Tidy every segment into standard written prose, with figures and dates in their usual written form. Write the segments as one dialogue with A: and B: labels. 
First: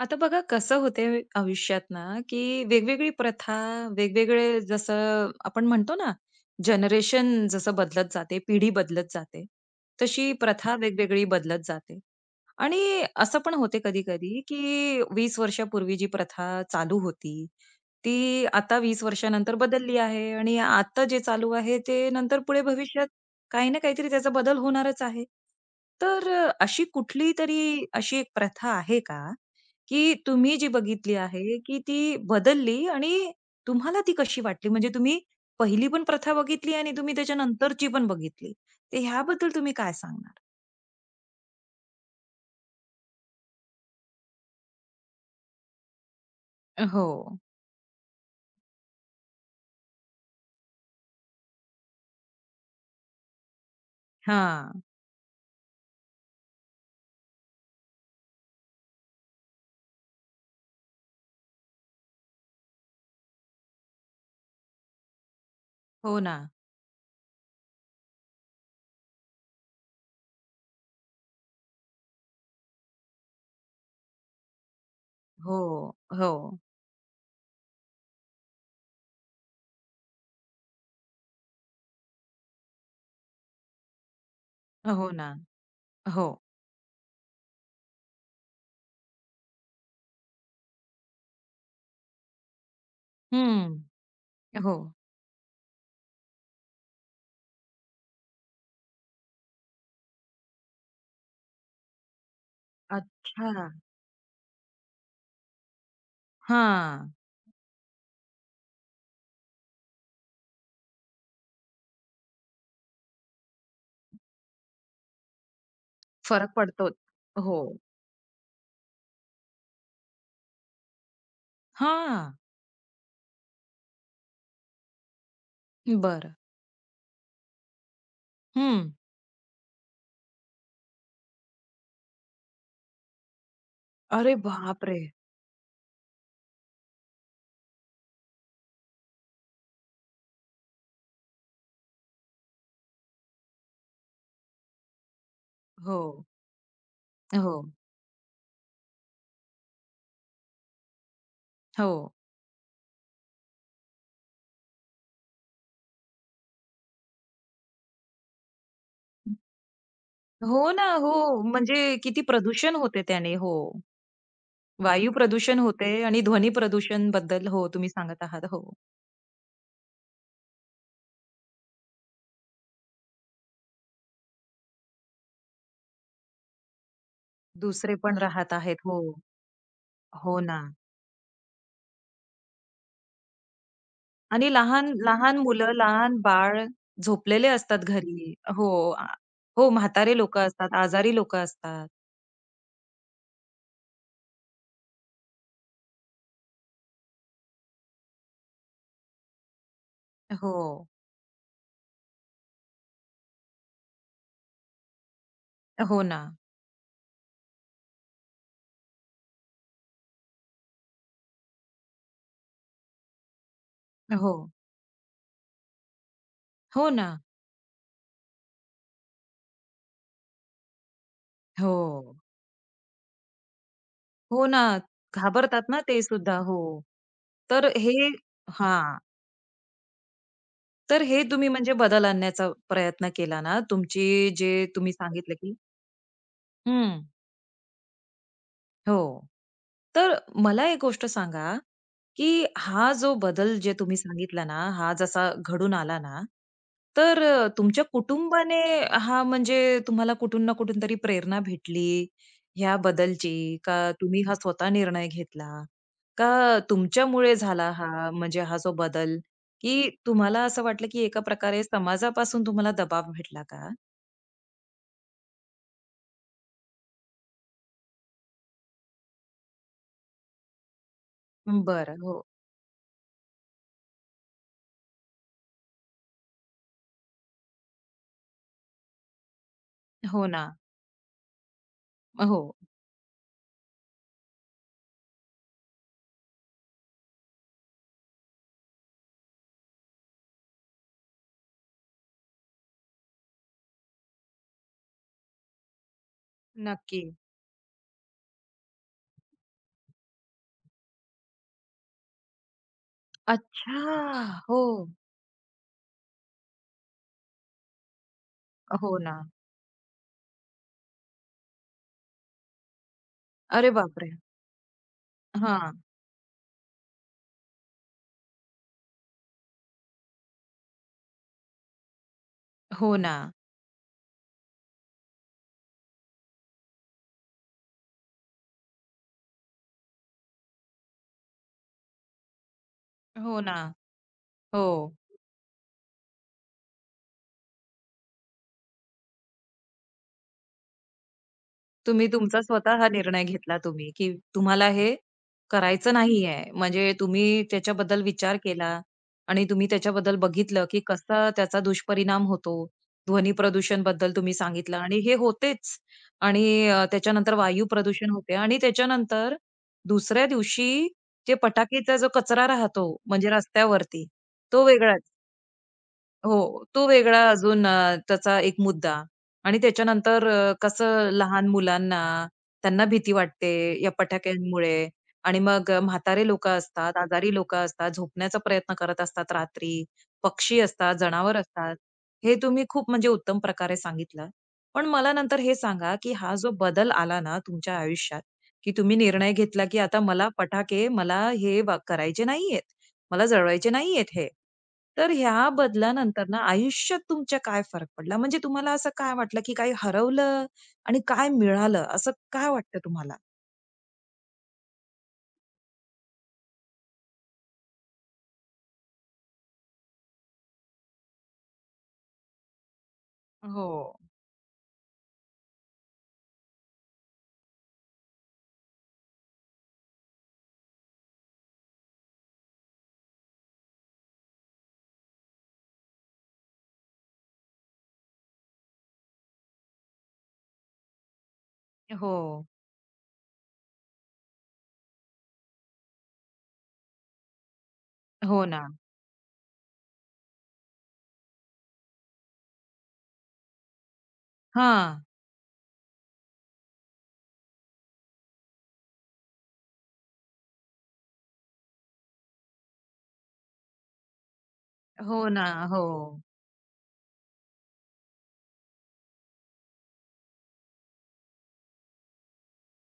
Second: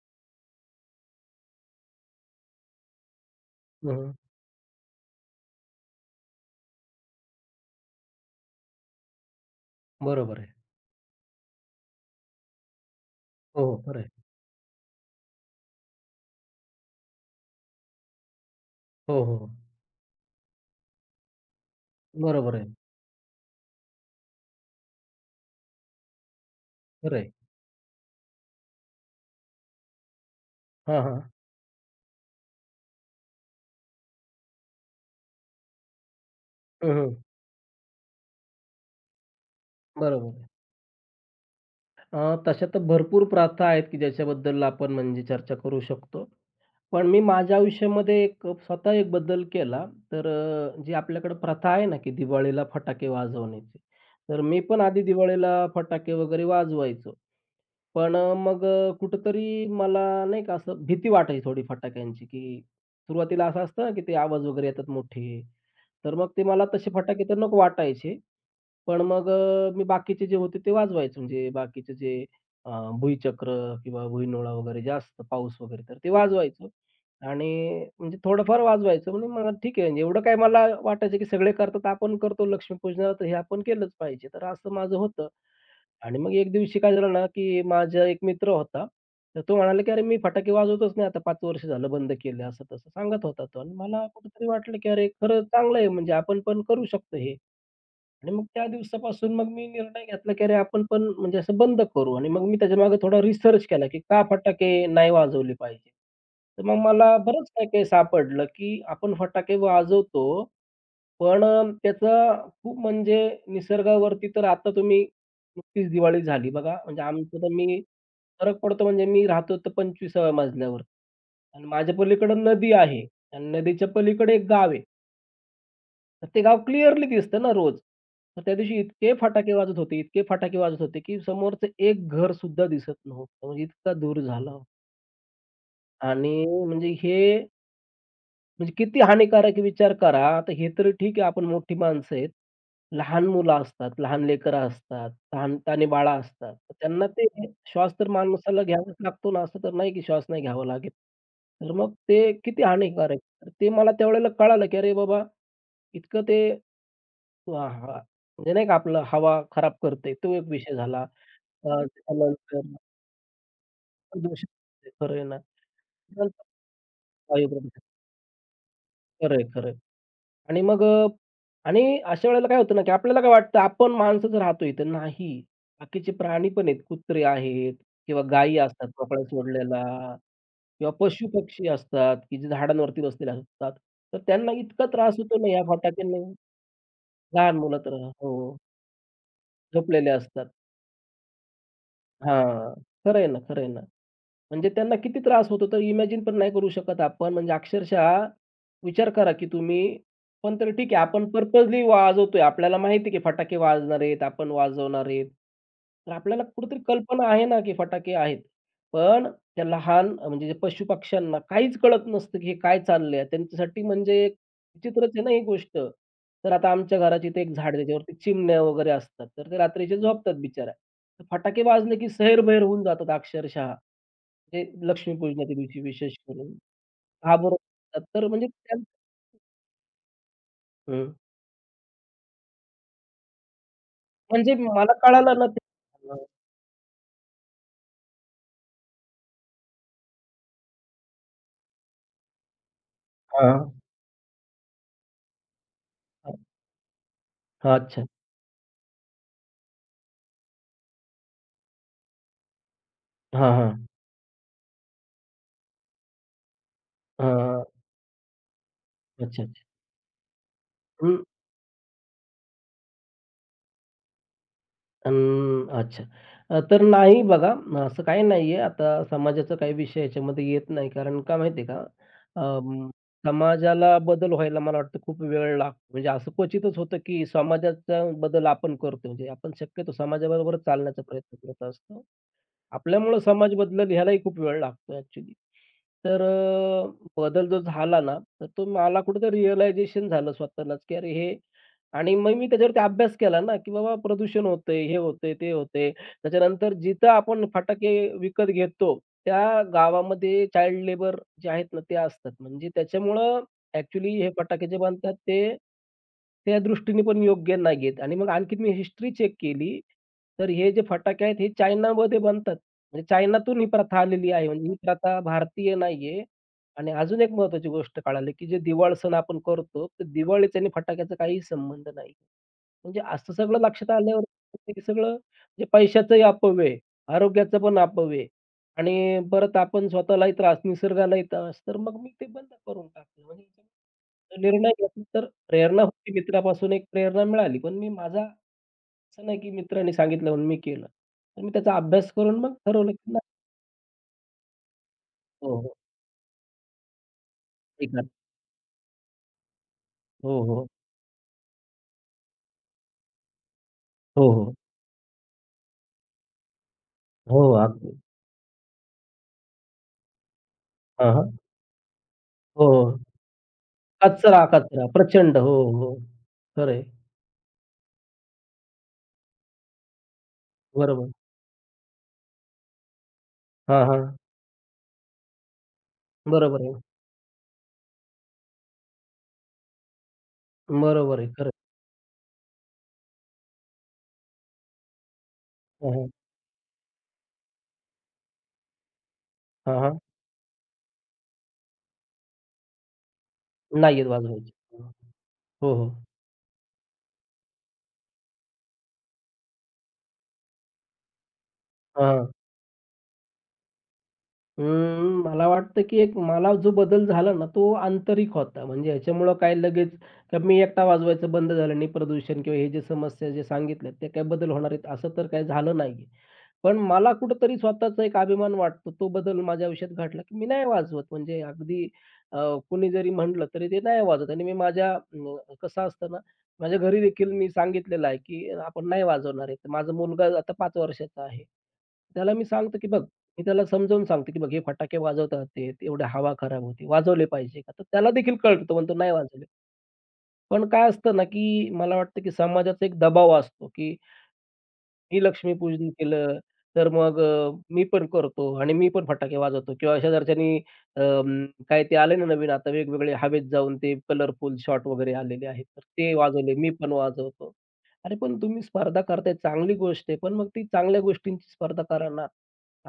A: आता बघा कसं होतंय आयुष्यात ना, की वेगवेगळी प्रथा,
B: हं, हं.
A: वेगवेगळे जसं आपण म्हणतो ना, जनरेशन जसं बदलत जाते, पिढी बदलत जाते, तशी
B: बरोबर आहे.
A: प्रथा वेगवेगळी बदलत जाते. आणि असं पण
B: हो, हो.
A: होते
B: खरं आहे.
A: कधी-कधी, की 20 वर्षापूर्वी जी प्रथा चालू होती, ती आता 20
B: हो, हो, हो.
A: वर्षानंतर बदलली आहे आणि आता जे चालू आहे, ते नंतर
B: बरोबर
A: पुढे
B: आहे.
A: भविष्यात काही ना काहीतरी त्याचा बदल होणारच आहे. तर अशी
B: खरं आहे.
A: कुठलीतरी अशी एक प्रथा आहे का, की तुम्ही जी
B: हां,
A: बघितली
B: हां.
A: आहे, की ती बदलली आणि तुम्हाला ती कशी वाटली? म्हणजे तुम्ही पहिली पण प्रथा बघितली आणि
B: हं,
A: तुम्ही त्याच्यानंतरची पण बघितली. तर ह्याबद्दल तुम्ही काय सांगणार?
B: बरोबर आहे. तशा तर भरपूर प्रथा आहेत, की ज्याच्याबद्दल आपण म्हणजे चर्चा करू शकतो. पण
A: हो.
B: मी माझ्या आयुष्यामध्ये स्वतः एक बदल केला. तर जी आपल्याकडे प्रथा आहे ना, की दिवाळीला फटाके वाजवण्याची. तर मी पण
A: हां.
B: आधी दिवाळीला फटाके वगैरे वाजवायचो. पण मग कुठेतरी मला नाही का असं भीती वाटायची थोडी फटाक्यांची, की सुरुवातीला असं असतं ना, की ते आवाज वगैरे येतात मोठे. तर
A: हो
B: मग
A: ना.
B: ते मला तसे फटाके तर नको वाटायचे. पण मग मी बाकीचे जे होते ते वाजवायचो. म्हणजे बाकीचे जे अ, भुईचक्र किंवा भुईनोळा वगैरे जे पाऊस
A: हो.
B: वगैरे तर ते
A: हो.
B: वाजवायचो आणि म्हणजे थोडंफार वाजवायचो. म्हणजे मला ठीक आहे म्हणजे एवढं काय मला वाटायचं, की सगळे करतात आपण करतो लक्ष्मीपूजनाला तर हे आपण केलंच पाहिजे. तर असं माझं
A: हो
B: होतं.
A: ना.
B: आणि
A: हो.
B: मग एक दिवशी काय झालं ना, की माझा एक मित्र होता. तर तो म्हणाला, की "अरे, मी फटाके वाजवतच नाही आता 5 वर्ष झालं बंद केले." असं तसं सांगत होता तो आणि
A: हं.
B: मला कुठेतरी
A: हो.
B: वाटलं, की अरे, खरं चांगलं आहे म्हणजे आपण पण करू शकतो हे. आणि मग त्या दिवसापासून मग मी निर्णय घेतला, की अरे आपण पण म्हणजे असं बंद करू आणि मग मी त्याच्यामागे थोडा रिसर्च
A: अच्छा.
B: केला, की का फटाके नाही वाजवले पाहिजे. तर मग
A: हां.
B: मला बरंच काही-काही सापडलं, की आपण फटाके वाजवतो, पण त्याचा खूप म्हणजे निसर्गावरती तर आता तुम्ही नुकतीच दिवाळी झाली
A: फरक
B: बघा.
A: पडतोच.
B: म्हणजे आमचं तर
A: हो.
B: मी फरक पडतो म्हणजे मी राहतो तर 25व्या मजल्यावर आणि माझ्या
A: हां.
B: पलीकडे नदी आहे आणि नदीच्या पलीकडे एक गाव आहे. तर
A: बरं.
B: ते गाव क्लिअरली दिसतं ना रोज. मग त्या दिवशी
A: हं.
B: इतके फटाके वाजत होते, इतके फटाके वाजत होते, की समोरचं एक घर सुद्धा दिसत नव्हतं. म्हणजे इतका दूर
A: अरे
B: झाला होता
A: बापरे!
B: आणि म्हणजे हे म्हणजे किती हानिकारक आहे विचार करा. आता हे तरी ठीक आहे आपण मोठी माणसं आहेत. लहान मुलं असतात, लहान लेकरं असतात, तहानताणी
A: हो.
B: बाळं असतात. तर त्यांना ते
A: हो.
B: श्वास तर माणसाला घ्यावाच लागतो ना, असं तर नाही की श्वास नाही घ्यावा लागेल. तर
A: हो.
B: मग ते किती हानिकारक तर ते मला त्यावेळेला कळालं की अरे बाबा, इतकं ते हां, हां. म्हणजे नाही का आपलं हवा खराब करते तो एक
A: हो
B: विषय
A: ना,
B: झाला.
A: हो. म्हणजे किती
B: त्याच्यानंतर
A: प्रदूषण होते त्याने. हो.
B: प्रदूषण
A: वायू
B: खरं आहे ना.
A: प्रदूषण होते आणि
B: नंतर
A: ध्वनी प्रदूषण बद्दल
B: वायू
A: हो,
B: प्रदूषण.
A: तुम्ही सांगत आहात. हो.
B: खरं आहे, खरं आहे. आणि मग आणि अशा वेळेला काय होतं ना, की आपल्याला काय वाटतं आपण माणसंच राहतो इथे. नाही, बाकीचे प्राणी पण आहेत. कुत्रे आहेत
A: दुसरे पण
B: किंवा
A: राहत
B: गायी
A: आहेत.
B: असतात
A: हो.
B: मोकळ्या सोडलेल्या
A: हो ना.
B: किंवा पशुपक्षी असतात, की जे झाडांवरती बसलेले असतात. तर त्यांना
A: आणि
B: इतका
A: लहान
B: त्रास
A: लहान
B: होतो ना, या
A: मुलं, लहान
B: फटाक्यांनी.
A: बाळ झोपलेले
B: लहान मुलं
A: असतात
B: तर हो,
A: घरी. हो. हो,
B: झोपलेले
A: म्हातारे
B: असतात.
A: लोकं असतात, आजारी लोकं असतात.
B: हां. खरं आहे ना, खरं आहे ना. म्हणजे त्यांना किती त्रास होतो तर इमॅजिन पण नाही करू शकत आपण. म्हणजे अक्षरशः विचार करा, की तुम्ही पण
A: हो.
B: तरी ठीक आहे आपण पर्पजली वाजवतोय. आपल्याला माहिती आहे, की फटाके वाजणार आहेत, आपण वाजवणार आहेत.
A: हो
B: तर
A: ना.
B: आपल्याला कुठेतरी कल्पना आहे ना, की फटाके आहेत. पण त्या लहान म्हणजे जे पशुपक्ष्यांना काहीच कळत नसतं, की हे काय चाललंय. त्यांच्यासाठी म्हणजे
A: हो.
B: एक विचित्रच आहे ना ही गोष्ट. तर आता
A: हो
B: आमच्या
A: ना.
B: घराची इथे एक झाड आहे, त्याच्यावरती चिमण्या वगैरे असतात. तर ते रात्रीचे झोपतात बिचाऱ्या. तर फटाके
A: हो.
B: वाजले, की सैरभैर होऊन जातात अक्षरशः.
A: हो ना.
B: म्हणजे लक्ष्मीपूजनाच्या
A: घाबरतात
B: दिवशी
A: ना ते
B: विशेष
A: सुद्धा.
B: करून.
A: हो. तर हे
B: घाबरून तर म्हणजे त्या
A: हां. तर
B: हं.
A: हे तुम्ही म्हणजे बदल आणण्याचा प्रयत्न केला ना, तुमची जे
B: म्हणजे मला
A: तुम्ही सांगितलं
B: कळालं ना
A: की
B: ते हां.
A: हं. हो. तर मला एक गोष्ट सांगा, की हा जो
B: हां.
A: बदल जे तुम्ही सांगितला ना, हा जसा घडून आला ना, तर
B: हां.
A: तुमच्या
B: अच्छा.
A: कुटुंबाने हा म्हणजे तुम्हाला कुठून ना कुठून तरी प्रेरणा भेटली ह्या बदलची?
B: हां,
A: का
B: हां.
A: तुम्ही हा स्वतः निर्णय घेतला? का तुमच्यामुळे
B: हां,
A: झाला हा म्हणजे हा जो बदल,
B: अच्छा, अच्छा.
A: की तुम्हाला असं वाटलं, की एका प्रकारे समाजापासून तुम्हाला दबाव भेटला का?
B: अं, अच्छा. तर नाही बघा, असं काही नाहीये. आता समाजाचा काही विषय याच्यामध्ये येत नाही. कारण का माहिती आहे का?
A: बरं. हो.
B: अं, समाजाला बदल व्हायला मला वाटतं खूप वेळ लागतो. म्हणजे असं क्वचितच होतं, की समाजाचा बदल आपण करतो. म्हणजे आपण शक्यतो
A: हो ना.
B: समाजाबरोबरच चालण्याचा प्रयत्न करत असतो.
A: हो.
B: आपल्यामुळं समाज बदलल ह्यालाही खूप वेळ लागतो ॲक्चुअली. तर बदल जो झाला ना, तर तो मला कुठेतरी रिअलायझेशन झालं स्वतःलाच, की अरे हे आणि मग मी त्याच्यावरती अभ्यास केला ना, की बाबा प्रदूषण होतंय, हे होतंय, ते होतंय. त्याच्यानंतर
A: नक्की.
B: जिथं आपण फटाके विकत घेतो, त्या गावामध्ये चाइल्ड लेबर जे आहेत ना, ते असतात. म्हणजे त्याच्यामुळं
A: अच्छा!
B: ॲक्चुअली हे
A: हो,
B: फटाके जे बनतात ते, त्या दृष्टीने पण योग्य नाहीयेत आणि मग आणखीन मी
A: हो
B: हिस्ट्री
A: ना.
B: चेक केली, तर हे जे फटाके आहेत हे चायनामध्ये बनतात. म्हणजे चायनातून ही
A: अरे
B: प्रथा
A: बापरे!
B: आलेली आहे. म्हणजे ही प्रथा
A: हां.
B: भारतीय नाहीये आणि अजून एक महत्त्वाची गोष्ट कळाली, की जे दिवाळ सण आपण करतो, तर दिवाळीचा आणि फटाक्याचा काहीही संबंध नाही.
A: हो
B: म्हणजे
A: ना,
B: असं सगळं लक्षात आल्यावर हे सगळं म्हणजे पैशाचंही अपव्यय, आरोग्याचा पण अपव्यय आणि परत आपण स्वतःलाही त्रास, निसर्गालाही त्रास. तर मग मी ते बंद करून टाकलं.
A: हो
B: म्हणजे
A: ना.
B: तो
A: हो.
B: निर्णय घेतला तर प्रेरणा होती मित्रापासून एक प्रेरणा मिळाली. पण मी माझा असं नाही, की मित्राने सांगितलं म्हणून मी केलं. तर मी त्याचा
A: तुम्ही
B: अभ्यास करून
A: तुमचा
B: मग
A: स्वतः हा
B: ठरवलं, की
A: निर्णय
B: नाही
A: घेतला तुम्ही, की तुम्हाला हे
B: हो.
A: करायचं नाहीये. म्हणजे तुम्ही त्याच्याबद्दल
B: ऐका.
A: विचार केला आणि तुम्ही त्याच्याबद्दल
B: हो,
A: बघितलं,
B: हो.
A: की कसा त्याचा दुष्परिणाम होतो. ध्वनी प्रदूषणबद्दल
B: हो,
A: तुम्ही
B: हो.
A: सांगितलं आणि हे होतेच आणि त्याच्यानंतर
B: हो, हो.
A: वायू
B: अगदी.
A: प्रदूषण होते आणि त्याच्यानंतर दुसऱ्या दिवशी
B: हां, हां.
A: जे फटाकेचा जो कचरा
B: हो,
A: राहतो
B: हो.
A: म्हणजे रस्त्यावरती,
B: कचरा,
A: तो
B: कचरा.
A: वेगळाच.
B: प्रचंड. हो, हो.
A: हो,
B: खरं आहे.
A: तो वेगळा अजून त्याचा एक मुद्दा आणि त्याच्यानंतर कसं
B: बरोबर.
A: लहान मुलांना, त्यांना भीती वाटते
B: हां,
A: या
B: हां.
A: पटाक्यांमुळे आणि मग म्हातारे लोकं
B: बरोबर आहे.
A: असतात, आजारी लोकं असतात, झोपण्याचा प्रयत्न करत असतात रात्री, पक्षी असतात,
B: बरोबर आहे.
A: जनावर
B: खरं आहे.
A: असतात. हे तुम्ही खूप म्हणजे उत्तम प्रकारे सांगितलं. पण मला नंतर हे
B: हां,
A: सांगा,
B: हां.
A: की हा जो बदल आला ना तुमच्या आयुष्यात, की तुम्ही निर्णय घेतला,
B: हां,
A: की
B: हां.
A: आता मला पटाके मला हे वा करायचे नाहीयेत. मला जळवायचे
B: नाही आहेत
A: नाहीयेत हे.
B: वाजवायचे.
A: तर ह्या
B: हो, हो.
A: बदलानंतर ना आयुष्यात तुमच्या काय फरक पडला? म्हणजे तुम्हाला असं काय वाटलं, की काही हरवलं आणि काय मिळालं, असं
B: हां.
A: काय वाटतं तुम्हाला?
B: मला वाटतं, की एक मला जो बदल झाला ना, तो आंतरिक होता. म्हणजे ह्याच्यामुळं काय लगेच तर मी एकटा वाजवायचं बंद झालं आणि प्रदूषण किंवा हे जे समस्या जे
A: हो.
B: सांगितल्यात, ते काय बदल होणार आहेत, असं तर काही झालं नाहीये. पण मला कुठेतरी स्वतःचा एक अभिमान वाटतो. तो बदल माझ्या आयुष्यात घडला, की मी नाही वाजवत. म्हणजे अगदी अ, कोणी जरी म्हटलं, तरी ते नाही वाजवत आणि मी माझ्या कसं असतं ना, माझ्या घरी देखील मी सांगितलेलं आहे, की आपण नाही वाजवणार आहे. तर माझा मुलगा आता 5 वर्षाचा आहे. त्याला मी
A: हो.
B: सांगतो, की "बघ मी त्याला समजावून सांगतो, की बघ हे फटाके वाजवतात ते, एवढी हवा खराब होते. वाजवले पाहिजे का? तर त्याला देखील
A: हो
B: कळतं,
A: ना.
B: तो म्हणतो नाही वाजवले. पण काय असतं ना, की मला वाटतं, की समाजाचा एक दबाव असतो, की
A: हां.
B: मी लक्ष्मीपूजन केलं, तर मग मी पण करतो आणि मी पण फटाके वाजवतो किंवा शेजारच्यांनी काय ते आले ना नवीन आता वेगवेगळे हवेत जाऊन ते कलरफुल शॉट वगैरे
A: हो ना.
B: आलेले आहेत, तर
A: हो.
B: ते वाजवले, मी पण वाजवतो. अरे, पण तुम्ही स्पर्धा करताय चांगली गोष्ट आहे, पण मग ती चांगल्या गोष्टींची स्पर्धा करा ना.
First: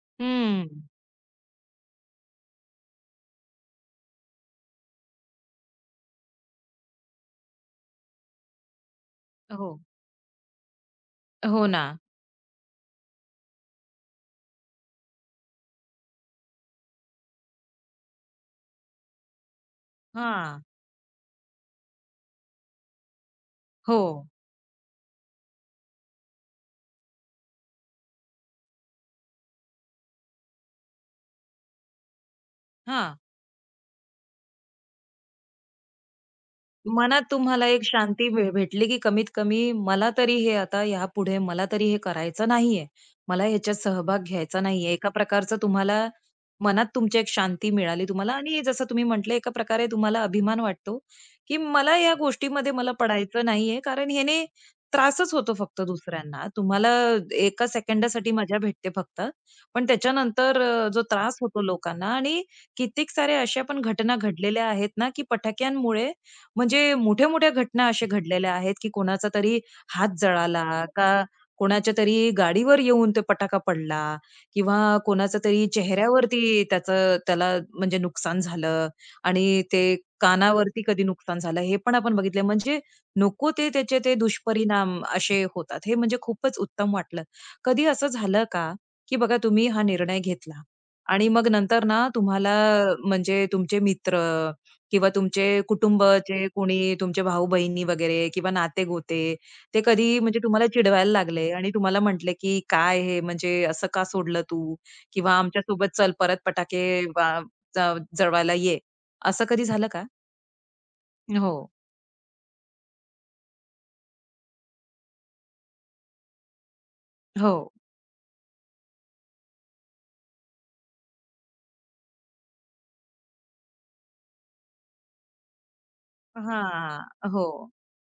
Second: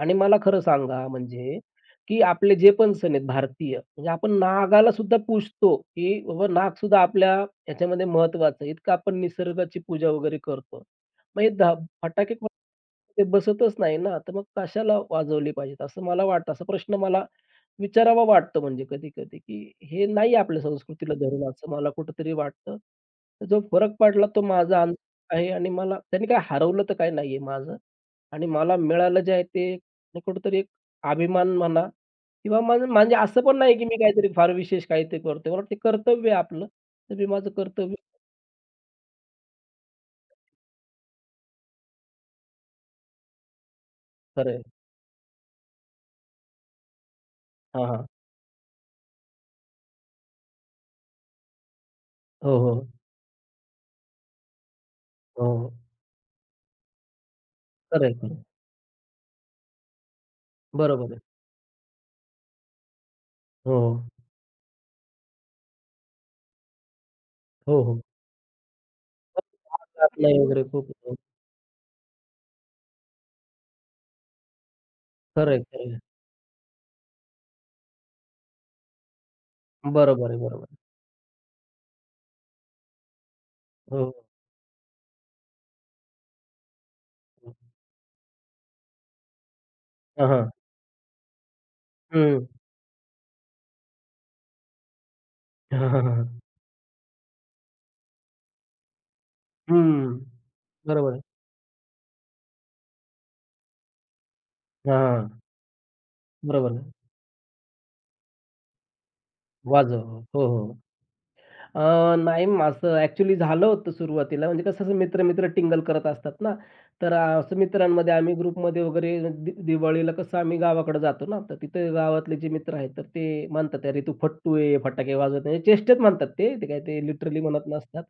B: आणि मला खरं
A: हं.
B: सांगा म्हणजे, की आपले जे पण सण आहेत भारतीय, म्हणजे आपण नागाला सुद्धा पूजतो, की बाबा नाग सुद्धा आपल्या ह्याच्यामध्ये महत्वाचं आहे. इतकं आपण निसर्गाची
A: हो.
B: पूजा वगैरे करतो. मग हे
A: हो
B: धा
A: ना.
B: फटाके कोण ते बसतच नाही ना, तर मग कशाला वाजवले पाहिजेत? असं मला वाटतं. असा प्रश्न मला विचारावा वाटतो म्हणजे कधी-कधी, की हे नाही आपल्या
A: हां.
B: संस्कृतीला धरून असं मला कुठेतरी वाटतं. तर जो फरक
A: हो.
B: पडला तो माझा अंदाज आहे आणि मला त्यांनी काय हरवलं तर काही नाहीये माझं आणि मला मिळालं जे आहे ते कुठेतरी एक अभिमान म्हणा किंवा माझं म्हणजे असं पण नाही, की मी काहीतरी फार विशेष काहीतरी करतोय. मला वाटतं कर्तव्य आहे आपलं, तर
A: मनात
B: मी माझं
A: तुम्हाला एक
B: कर्तव्य
A: शांती भेटली, की कमीत कमी मला तरी हे आता यापुढे मला तरी हे करायचं नाहीये. मला ह्याच्यात सहभाग
B: खरं
A: घ्यायचा
B: आहे.
A: नाहीये. एका प्रकारचं तुम्हाला मनात तुमची एक शांती
B: हां,
A: मिळाली तुम्हाला आणि जसं तुम्ही म्हटले एका प्रकारे तुम्हाला अभिमान वाटतो, की मला या
B: हो,
A: गोष्टीमध्ये
B: हो.
A: मला पडायचं नाहीये. कारण ह्याने त्रासच
B: हो,
A: होतो
B: हो.
A: फक्त दुसऱ्यांना. तुम्हाला एका
B: खरं
A: सेकंदासाठी मजा भेटते फक्त. पण त्याच्यानंतर जो
B: बरोबर आहे.
A: त्रास होतो लोकांना आणि कित्येक साऱ्या अशा
B: हो,
A: पण घटना घडलेल्या आहेत ना, की फटाक्यांमुळे म्हणजे मोठ्या-मोठ्या
B: हो,
A: घटना
B: हो.
A: अशा घडलेल्या आहेत, की कोणाचा तरी हात
B: जात नाही वगैरे
A: जळाला
B: खूप हो.
A: का कोणाच्या तरी गाडीवर येऊन तो पटाका पडला किंवा कोणाचा
B: खरं आहे,
A: तरी
B: खरं आहे.
A: चेहऱ्यावरती त्याचं त्याला म्हणजे नुकसान झालं आणि ते
B: बरोबर आहे, बरोबर आहे.
A: कानावरती कधी नुकसान झालं, हे पण आपण बघितलं. म्हणजे नको ते
B: हो,
A: त्याचे ते
B: हो.
A: दुष्परिणाम असे होतात. हे म्हणजे खूपच उत्तम वाटलं.
B: हो.
A: कधी असं झालं का, की बघा तुम्ही हा निर्णय
B: हां, हां.
A: घेतला आणि मग नंतर ना
B: हं.
A: तुम्हाला म्हणजे तुमचे मित्र किंवा तुमचे
B: हां, हां, हां, हां.
A: कुटुंबचे कोणी तुमचे भाऊ-बहिणी वगैरे किंवा नाते-गोते ते कधी
B: हं.
A: म्हणजे तुम्हाला
B: बरोबर
A: चिडवायला
B: आहे.
A: लागले आणि तुम्हाला म्हटले, की "काय हे म्हणजे असं का सोडलं तू?"
B: हां.
A: किंवा "आमच्यासोबत चल परत
B: बरोबर आहे.
A: फटाके वा जळवायला ये." असं कधी झालं का?
B: वाजव. हो, हो.
A: हो,
B: अ, नाही म असं ॲक्चुअली झालं होतं सुरुवातीला म्हणजे कसं असं मित्र-मित्र टिंगल करत असतात ना, तर
A: हो.
B: असं मित्रांमध्ये आम्ही ग्रुपमध्ये वगैरे दिवाळीला कसं आम्ही गावाकडे जातो ना, तर तिथे गावातले जे मित्र आहेत तर ते म्हणतात, "अरे तू फट्टू आहे, फटाके वाजवत नाही." चेष्टेत म्हणतात ते, ते काय ते
A: हां.
B: लिटरली
A: हो,
B: म्हणत नसतात.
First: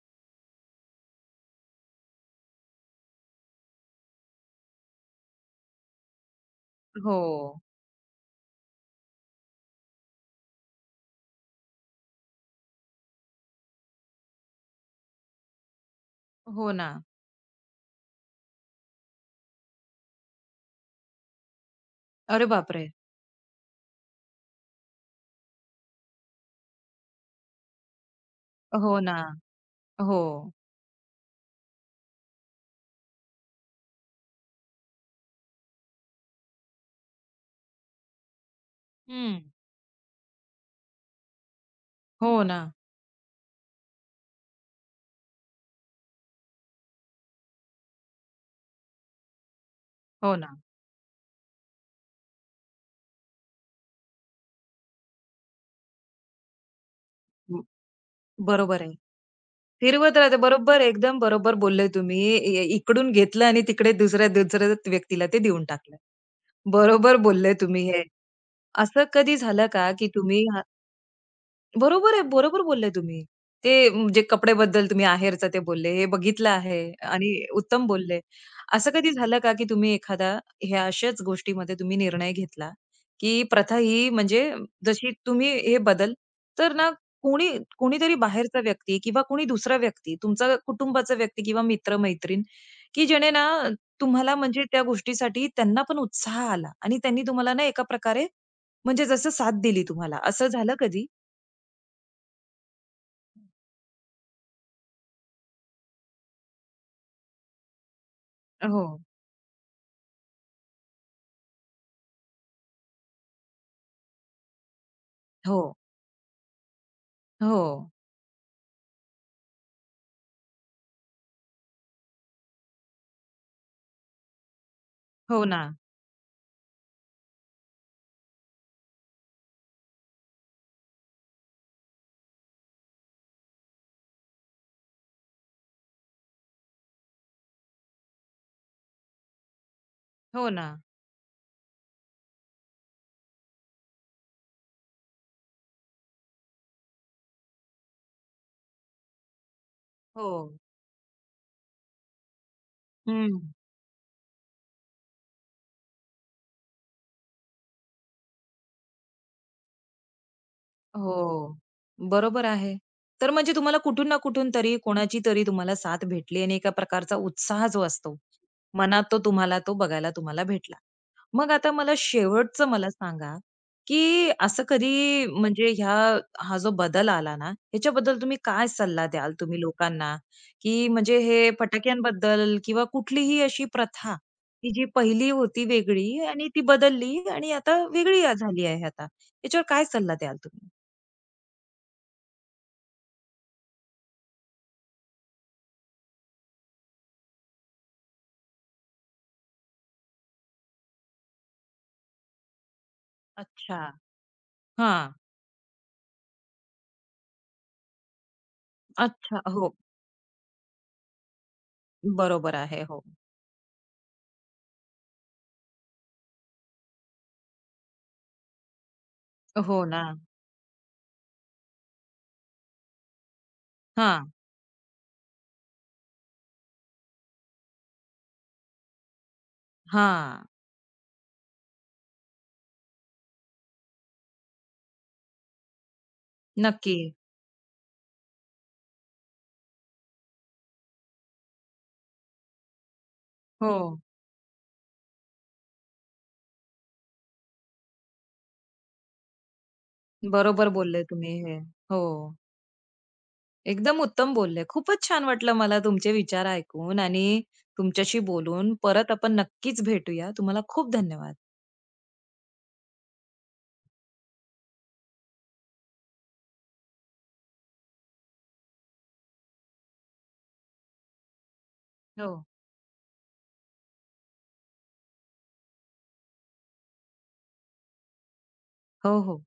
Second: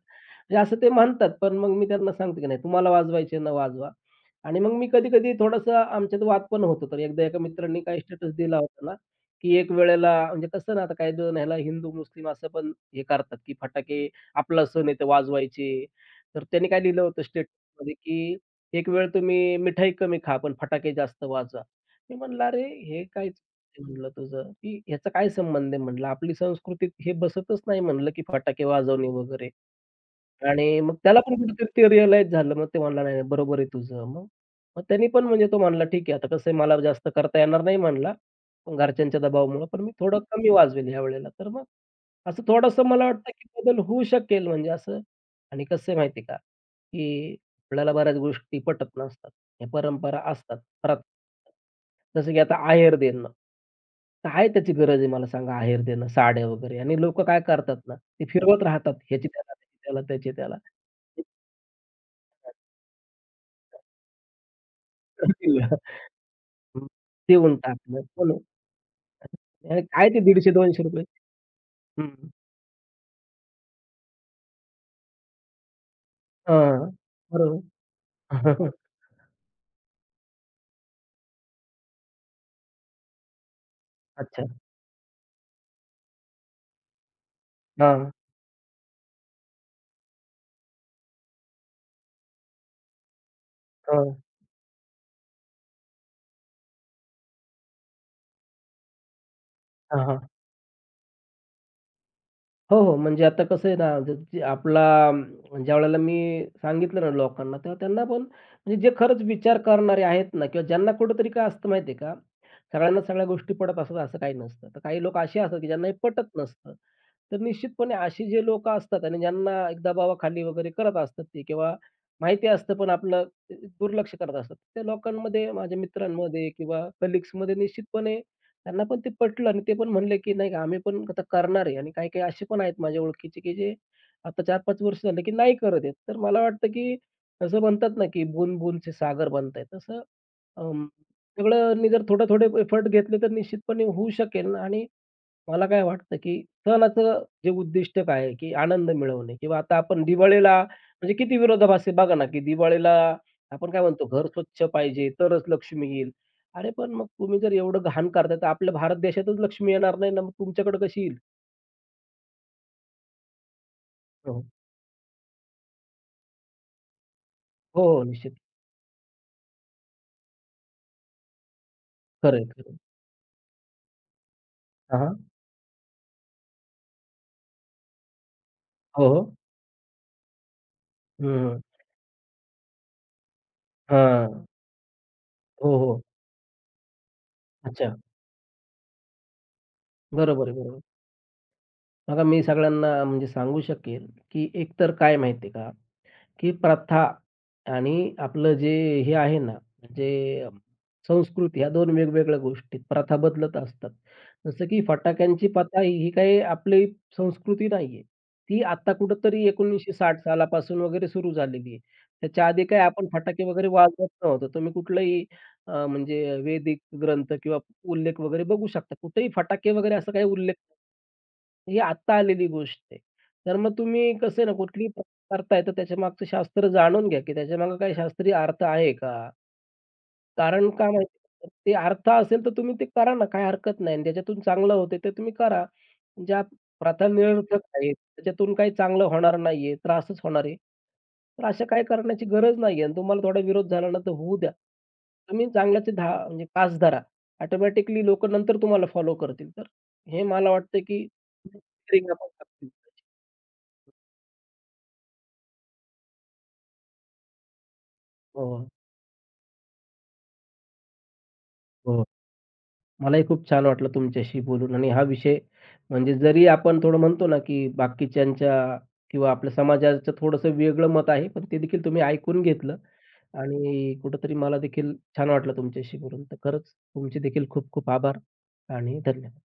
B: म्हणजे असं ते म्हणतात, पण मग मी त्यांना सांगतो, की "नाही तुम्हाला वाजवायचे ना वाजवा." आणि मग मी कधी-कधी थोडासा आमच्यात वाद पण होतो. तर एकदा एका
A: हो,
B: मित्रांनी काही स्टेटस दिला होता ना की एक वेळेला म्हणजे कसं ना, आता काही जण ह्याला हिंदू-मुस्लिम असं पण हे करतात, की फटाके आपला सण आहे ते वाजवायचे. तर त्यांनी
A: हो
B: काय
A: ना.
B: लिहिलं होतं स्टेटसमध्ये, की "एक वेळ तुम्ही मिठाई कमी खा, पण फटाके जास्त वाजवा." मी म्हणलं,
A: अरे
B: "अरे
A: बापरे!
B: हे काय चुकीचं आहे," म्हणलं तुझं, की "ह्याचा काय संबंध आहे?" म्हणलं, "आपली संस्कृतीत हे बसतच नाही," म्हणलं, "की फटाके
A: हो
B: वाजवणे
A: ना.
B: वगैरे."
A: हो.
B: आणि मग त्याला पण कुठेतरी ते रिअलाईज झालं. मग ते म्हणला, "नाही, नाही, बरोबर आहे तुझं." मग मग त्यांनी पण म्हणजे तो म्हणला, "ठीक आहे, आता कसं आहे मला जास्त करता येणार नाही," म्हणला, "घरच्यांच्या
A: हं.
B: दबावामुळं, पण मी थोडं कमी वाजवेल ह्यावेळेला." तर मग
A: हो
B: असं
A: ना,
B: थोडंसं मला वाटतं, की बदल होऊ शकेल म्हणजे असं आणि कसं आहे माहिती आहे का, की आपल्याला बऱ्याच गोष्टी पटत नसतात. या परंपरा
A: हो ना.
B: असतात खरंच. जसं की आता आहेर देणं. काय त्याची गरज आहे मला सांगा आहेर देणं, साड्या वगैरे आणि लोकं काय
A: ब-
B: करतात ना ते फिरवत
A: बरोबर आहे.
B: राहतात. ह्याची त्याला, त्याची त्याला,
A: फिरवत
B: त्याची
A: राहते.
B: त्याला.
A: बरोबर, एकदम बरोबर बोलले तुम्ही. इकडून घेतलं आणि तिकडे दुसऱ्या दुसऱ्या व्यक्तीला ते देऊन टाकलं.
B: हं.
A: बरोबर बोलले
B: देऊन
A: तुम्ही
B: टाकलं.
A: हे.
B: हो ना.
A: असं कधी झालं
B: आणि
A: का,
B: काय
A: की
B: ते
A: तुम्ही
B: ₹150-200 हं.
A: बरोबर आहे. बरोबर बोलले तुम्ही. जे कपड्याबद्दल तुम्ही आहेरचं ते बोलले, हे बघितलं आहे
B: हां.
A: आणि
B: बरोबर.
A: उत्तम बोलले. असं कधी झालं का, की तुम्ही एखादा ह्या अशाच गोष्टीमध्ये तुम्ही निर्णय घेतला, की प्रथा ही म्हणजे
B: अच्छा.
A: जशी तुम्ही हे बदल तर ना कोणी
B: हां,
A: कोणीतरी बाहेरचा व्यक्ती किंवा कोणी दुसरा व्यक्ती, तुमचा कुटुंबाचा व्यक्ती किंवा मित्र-मैत्रीण, की जेणे ना
B: हां.
A: तुम्हाला म्हणजे त्या गोष्टीसाठी त्यांना पण उत्साह आला आणि त्यांनी तुम्हाला ना एका प्रकारे म्हणजे जसं साथ दिली
B: हां,
A: तुम्हाला,
B: हां.
A: असं झालं कधी?
B: हो, हो. म्हणजे आता कसं आहे ना, जे आपला ज्यावेळेला मी सांगितलं ना लोकांना, तेव्हा त्यांना पण म्हणजे जे
A: हो,
B: खरंच विचार करणारे आहेत ना किंवा ज्यांना कुठेतरी काय असतं माहिती आहे का, सगळ्यांना सगळ्या गोष्टी पटत असतात असं काही नसतं. तर काही लोक असे
A: हो,
B: असतात, की ज्यांना हे पटत नसतं. तर
A: हो,
B: निश्चितपणे अशी जे लोकं असतात आणि ज्यांना एक दबावाखाली वगैरे करत असतात ते किंवा माहिती असतं पण आपलं अ, दुर्लक्ष करत असतात. त्या
A: हो
B: लोकांमध्ये
A: ना,
B: माझ्या मित्रांमध्ये किंवा कलीग्समध्ये निश्चितपणे त्यांना पण ते पटलं आणि ते पण म्हणले, की नाही का आम्ही पण आता करणार आहे आणि काही-काही असे पण आहेत माझ्या ओळखीचे, की जे आता 4-5 वर्ष झाले, की नाही करत आहेत. तर मला वाटतं, की असं म्हणतात ना, की बूंद बूंदचे सागर बनतायत. तसं
A: हो ना,
B: अं, सगळं नि जर थोडे-थोडे एफर्ट घेतले तर निश्चितपणे होऊ शकेल आणि मला काय वाटतं, की सणाचं जे उद्दिष्ट काय आहे, की आनंद मिळवणे किंवा आता आपण
A: हो.
B: दिवाळीला म्हणजे किती विरोधाभास आहे बघा ना, की दिवाळीला
A: हं.
B: आपण काय म्हणतो, घर स्वच्छ पाहिजे, तरच लक्ष्मी येईल. अरे, पण मग तुम्ही जर एवढं घाण करताय, तर आपल्या भारत देशातच लक्ष्मी येणार नाही ना, मग तुमच्याकडे कशी येईल?
A: हो. बरोबर आहे. तर म्हणजे तुम्हाला कुठून ना
B: हो, हो.
A: कुठून तरी कोणाची तरी तुम्हाला साथ भेटली आणि एका प्रकारचा उत्साह
B: हो,
A: जो
B: हो.
A: असतो,
B: निश्चित.
A: मनात तो तुम्हाला तो बघायला तुम्हाला भेटला. मग आता मला
B: खरं
A: शेवटचं
B: खरं आहे.
A: मला सांगा, की असं कधी म्हणजे ह्या हा जो बदल आला ना, ह्याच्याबद्दल तुम्ही काय सल्ला
B: हो, हो.
A: द्याल तुम्ही लोकांना, की म्हणजे हे
B: हं.
A: फटाक्यांबद्दल किंवा कुठलीही अशी प्रथा,
B: हां.
A: की जी पहिली होती
B: हो, हो.
A: वेगळी आणि ती बदलली आणि आता
B: अच्छा.
A: वेगळी झाली आहे आता. याच्यावर काय सल्ला द्याल
B: बरोबर आहे,
A: तुम्ही?
B: बरोबर. बघा मी सगळ्यांना म्हणजे सांगू शकेल, की एकतर काय माहिती का की प्रथा आणि आपलं जे हे आहे ना, म्हणजे संस्कृती ह्या दोन वेगवेगळ्या गोष्टी आहेत. प्रथा बदलत
A: अच्छा.
B: असतात. जसं की
A: हां.
B: फटाक्यांची प्रथा ही ही काही आपली संस्कृती नाहीये. ती आता कुठेतरी
A: अच्छा. हो.
B: 1960 सालापासून वगैरे सुरू झालेली आहे. त्याच्या
A: बरोबर
B: आधी काय
A: आहे. हो.
B: आपण फटाके वगैरे वाजवत नव्हतो. तुम्ही कुठलाही म्हणजे वैदिक ग्रंथ किंवा उल्लेख वगैरे बघू शकता. कुठेही फटाके
A: हो
B: वगैरे
A: ना.
B: असा काही उल्लेख नाही. ही आत्ता आलेली गोष्ट आहे. तर मग तुम्ही
A: हां.
B: कसं आहे ना कुठलीही करता येतं त्याच्यामागचं शास्त्र जाणून घ्या, की त्याच्यामागे काही शास्त्रीय अर्थ आहे का?
A: हां.
B: कारण का माहिती आहे का? ते अर्थ असेल तर तुम्ही ते करा ना, काही हरकत नाही आणि ज्याच्यातून चांगलं होतंय ते तुम्ही करा. ज्या
A: नक्की.
B: प्रथा निरर्थक आहेत, त्याच्यातून काही चांगलं होणार नाहीये, त्रासच होणार आहे. तर अशा काही करण्याची गरज नाहीये आणि तुम्हाला थोडा विरोध झाला ना,
A: हो.
B: तर होऊ द्या. तुम्ही चांगल्याचे धा म्हणजे तास धरा. ऑटोमॅटिकली लोकं नंतर तुम्हाला फॉलो करतील. तर हे मला
A: बरोबर
B: वाटतं,
A: बोलले
B: की
A: तुम्ही हे. हो. एकदम उत्तम बोलले. खूपच छान वाटलं मला तुमचे विचार ऐकून आणि तुमच्याशी
B: हो,
A: बोलून. परत आपण नक्कीच भेटूया. तुम्हाला खूप धन्यवाद.
B: हो. मलाही खूप छान वाटलं तुमच्याशी बोलून आणि हा विषय म्हणजे जरी आपण थोडं म्हणतो ना, की बाकीच्यांच्या किंवा आपल्या समाजाचं थोडंसं वेगळं मत आहे, पण ते देखील तुम्ही
A: हो.
B: ऐकून घेतलं आणि कुठेतरी मला देखील छान वाटलं तुमच्याशी बोलून. तर खरंच तुमचे देखील खूप खूप आभार आणि
A: हो,
B: धन्यवाद.
A: हो.